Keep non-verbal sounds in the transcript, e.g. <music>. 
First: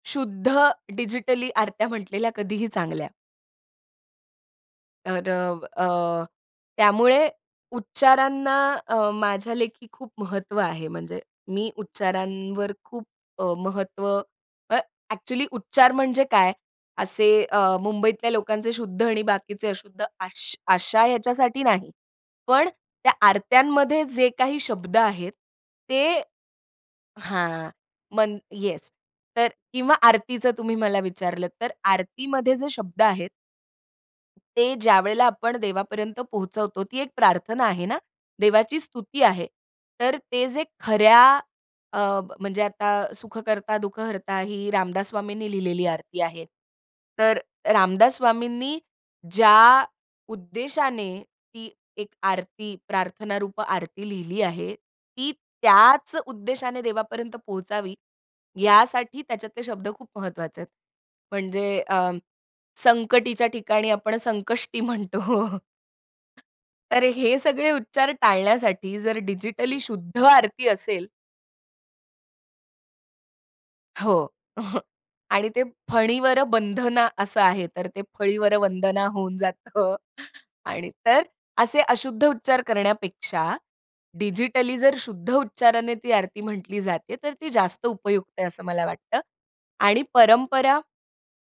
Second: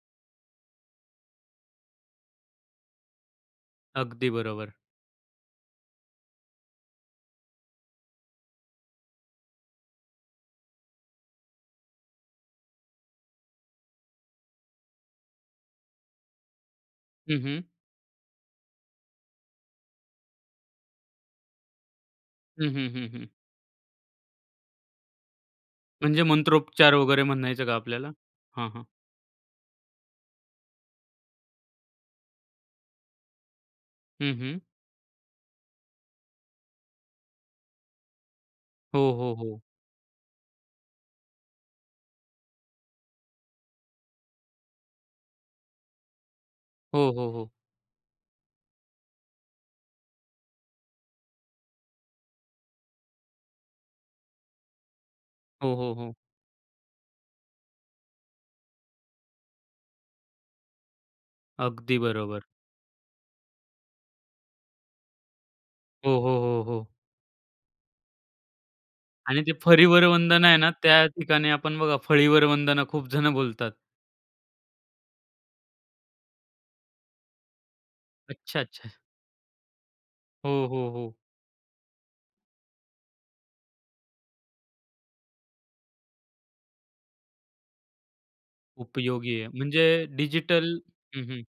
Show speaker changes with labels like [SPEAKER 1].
[SPEAKER 1] शुद्ध डिजिटली आरत्या म्हटलेल्या कधीही चांगल्या.
[SPEAKER 2] अगदी बरोबर.
[SPEAKER 1] तर अ, अ, त्यामुळे उच्चारांना अ, माझ्या लेखी खूप महत्त्व आहे. म्हणजे मी उच्चारांवर खूप अ, महत्त्व अ, ॲक्चुअली उच्चार म्हणजे काय? असे
[SPEAKER 2] हं, हं.
[SPEAKER 1] अ, मुंबईतल्या लोकांचे शुद्ध आणि बाकीचे अशुद्ध अश आशा याच्यासाठी नाही.
[SPEAKER 2] हं,
[SPEAKER 1] पण
[SPEAKER 2] हं, हं,
[SPEAKER 1] त्या
[SPEAKER 2] हं.
[SPEAKER 1] आरत्यांमध्ये जे काही शब्द आहेत, ते
[SPEAKER 2] म्हणजे मंत्रोपचार वगैरे म्हणायचं
[SPEAKER 1] हां,
[SPEAKER 2] का आपल्याला
[SPEAKER 1] मन
[SPEAKER 2] हां, हां.
[SPEAKER 1] येस, तर किंवा आरतीचं तुम्ही मला विचारलत तर आरतीमध्ये जे शब्द आहेत
[SPEAKER 2] हं, हं.
[SPEAKER 1] ते ज्यावेळेला आपण देवापर्यंत पोहचवतो ती एक प्रार्थना आहे ना? देवाची
[SPEAKER 2] हो,
[SPEAKER 1] स्तुती
[SPEAKER 2] हो,
[SPEAKER 1] आहे.
[SPEAKER 2] हो.
[SPEAKER 1] तर ते जे खऱ्या अ, म्हणजे आता, सुख कर्ता दुःख हर्ता ही रामदास स्वामींनी लिहिलेली आरती आहे.
[SPEAKER 2] हो, हो,
[SPEAKER 1] तर
[SPEAKER 2] हो.
[SPEAKER 1] रामदास स्वामींनी ज्या उद्देशाने ती एक आरती प्रार्थना रूप आरती लिहिली आहे, ती
[SPEAKER 2] हो, हो, हो.
[SPEAKER 1] त्याच उद्देशाने देवापर्यंत पोहोचावी यासाठी त्याच्यात ते शब्द खूप महत्वाचे आहेत. म्हणजे
[SPEAKER 2] अगदी
[SPEAKER 1] अ,
[SPEAKER 2] बरोबर.
[SPEAKER 1] संकटीच्या ठिकाणी आपण संकष्टी म्हणतो.
[SPEAKER 2] हो, हो, हो, हो.
[SPEAKER 1] तर हे सगळे उच्चार टाळण्यासाठी जर
[SPEAKER 2] आणि ते
[SPEAKER 1] डिजिटली
[SPEAKER 2] फरीवर
[SPEAKER 1] शुद्ध
[SPEAKER 2] वंदना आहे
[SPEAKER 1] आरती
[SPEAKER 2] ना, त्या
[SPEAKER 1] असेल
[SPEAKER 2] ठिकाणी आपण बघा फळीवर वंदना खूप जण बोलतात.
[SPEAKER 1] हो, <chuckles> आणि ते फळीवर बंधना असं आहे तर ते फळीवर
[SPEAKER 2] अच्छा, अच्छा!
[SPEAKER 1] वंदना होऊन जातं
[SPEAKER 2] हो,
[SPEAKER 1] आणि
[SPEAKER 2] हो, हो.
[SPEAKER 1] तर असे अशुद्ध उच्चार करण्यापेक्षा, डिजिटली जर शुद्ध उच्चाराने ती आरती म्हटली जाते तर ती जास्त उपयुक्त आहे असं मला वाटतं
[SPEAKER 2] उपयोगी आहे म्हणजे
[SPEAKER 1] आणि
[SPEAKER 2] डिजिटल
[SPEAKER 1] परंपरा
[SPEAKER 2] हं, हं.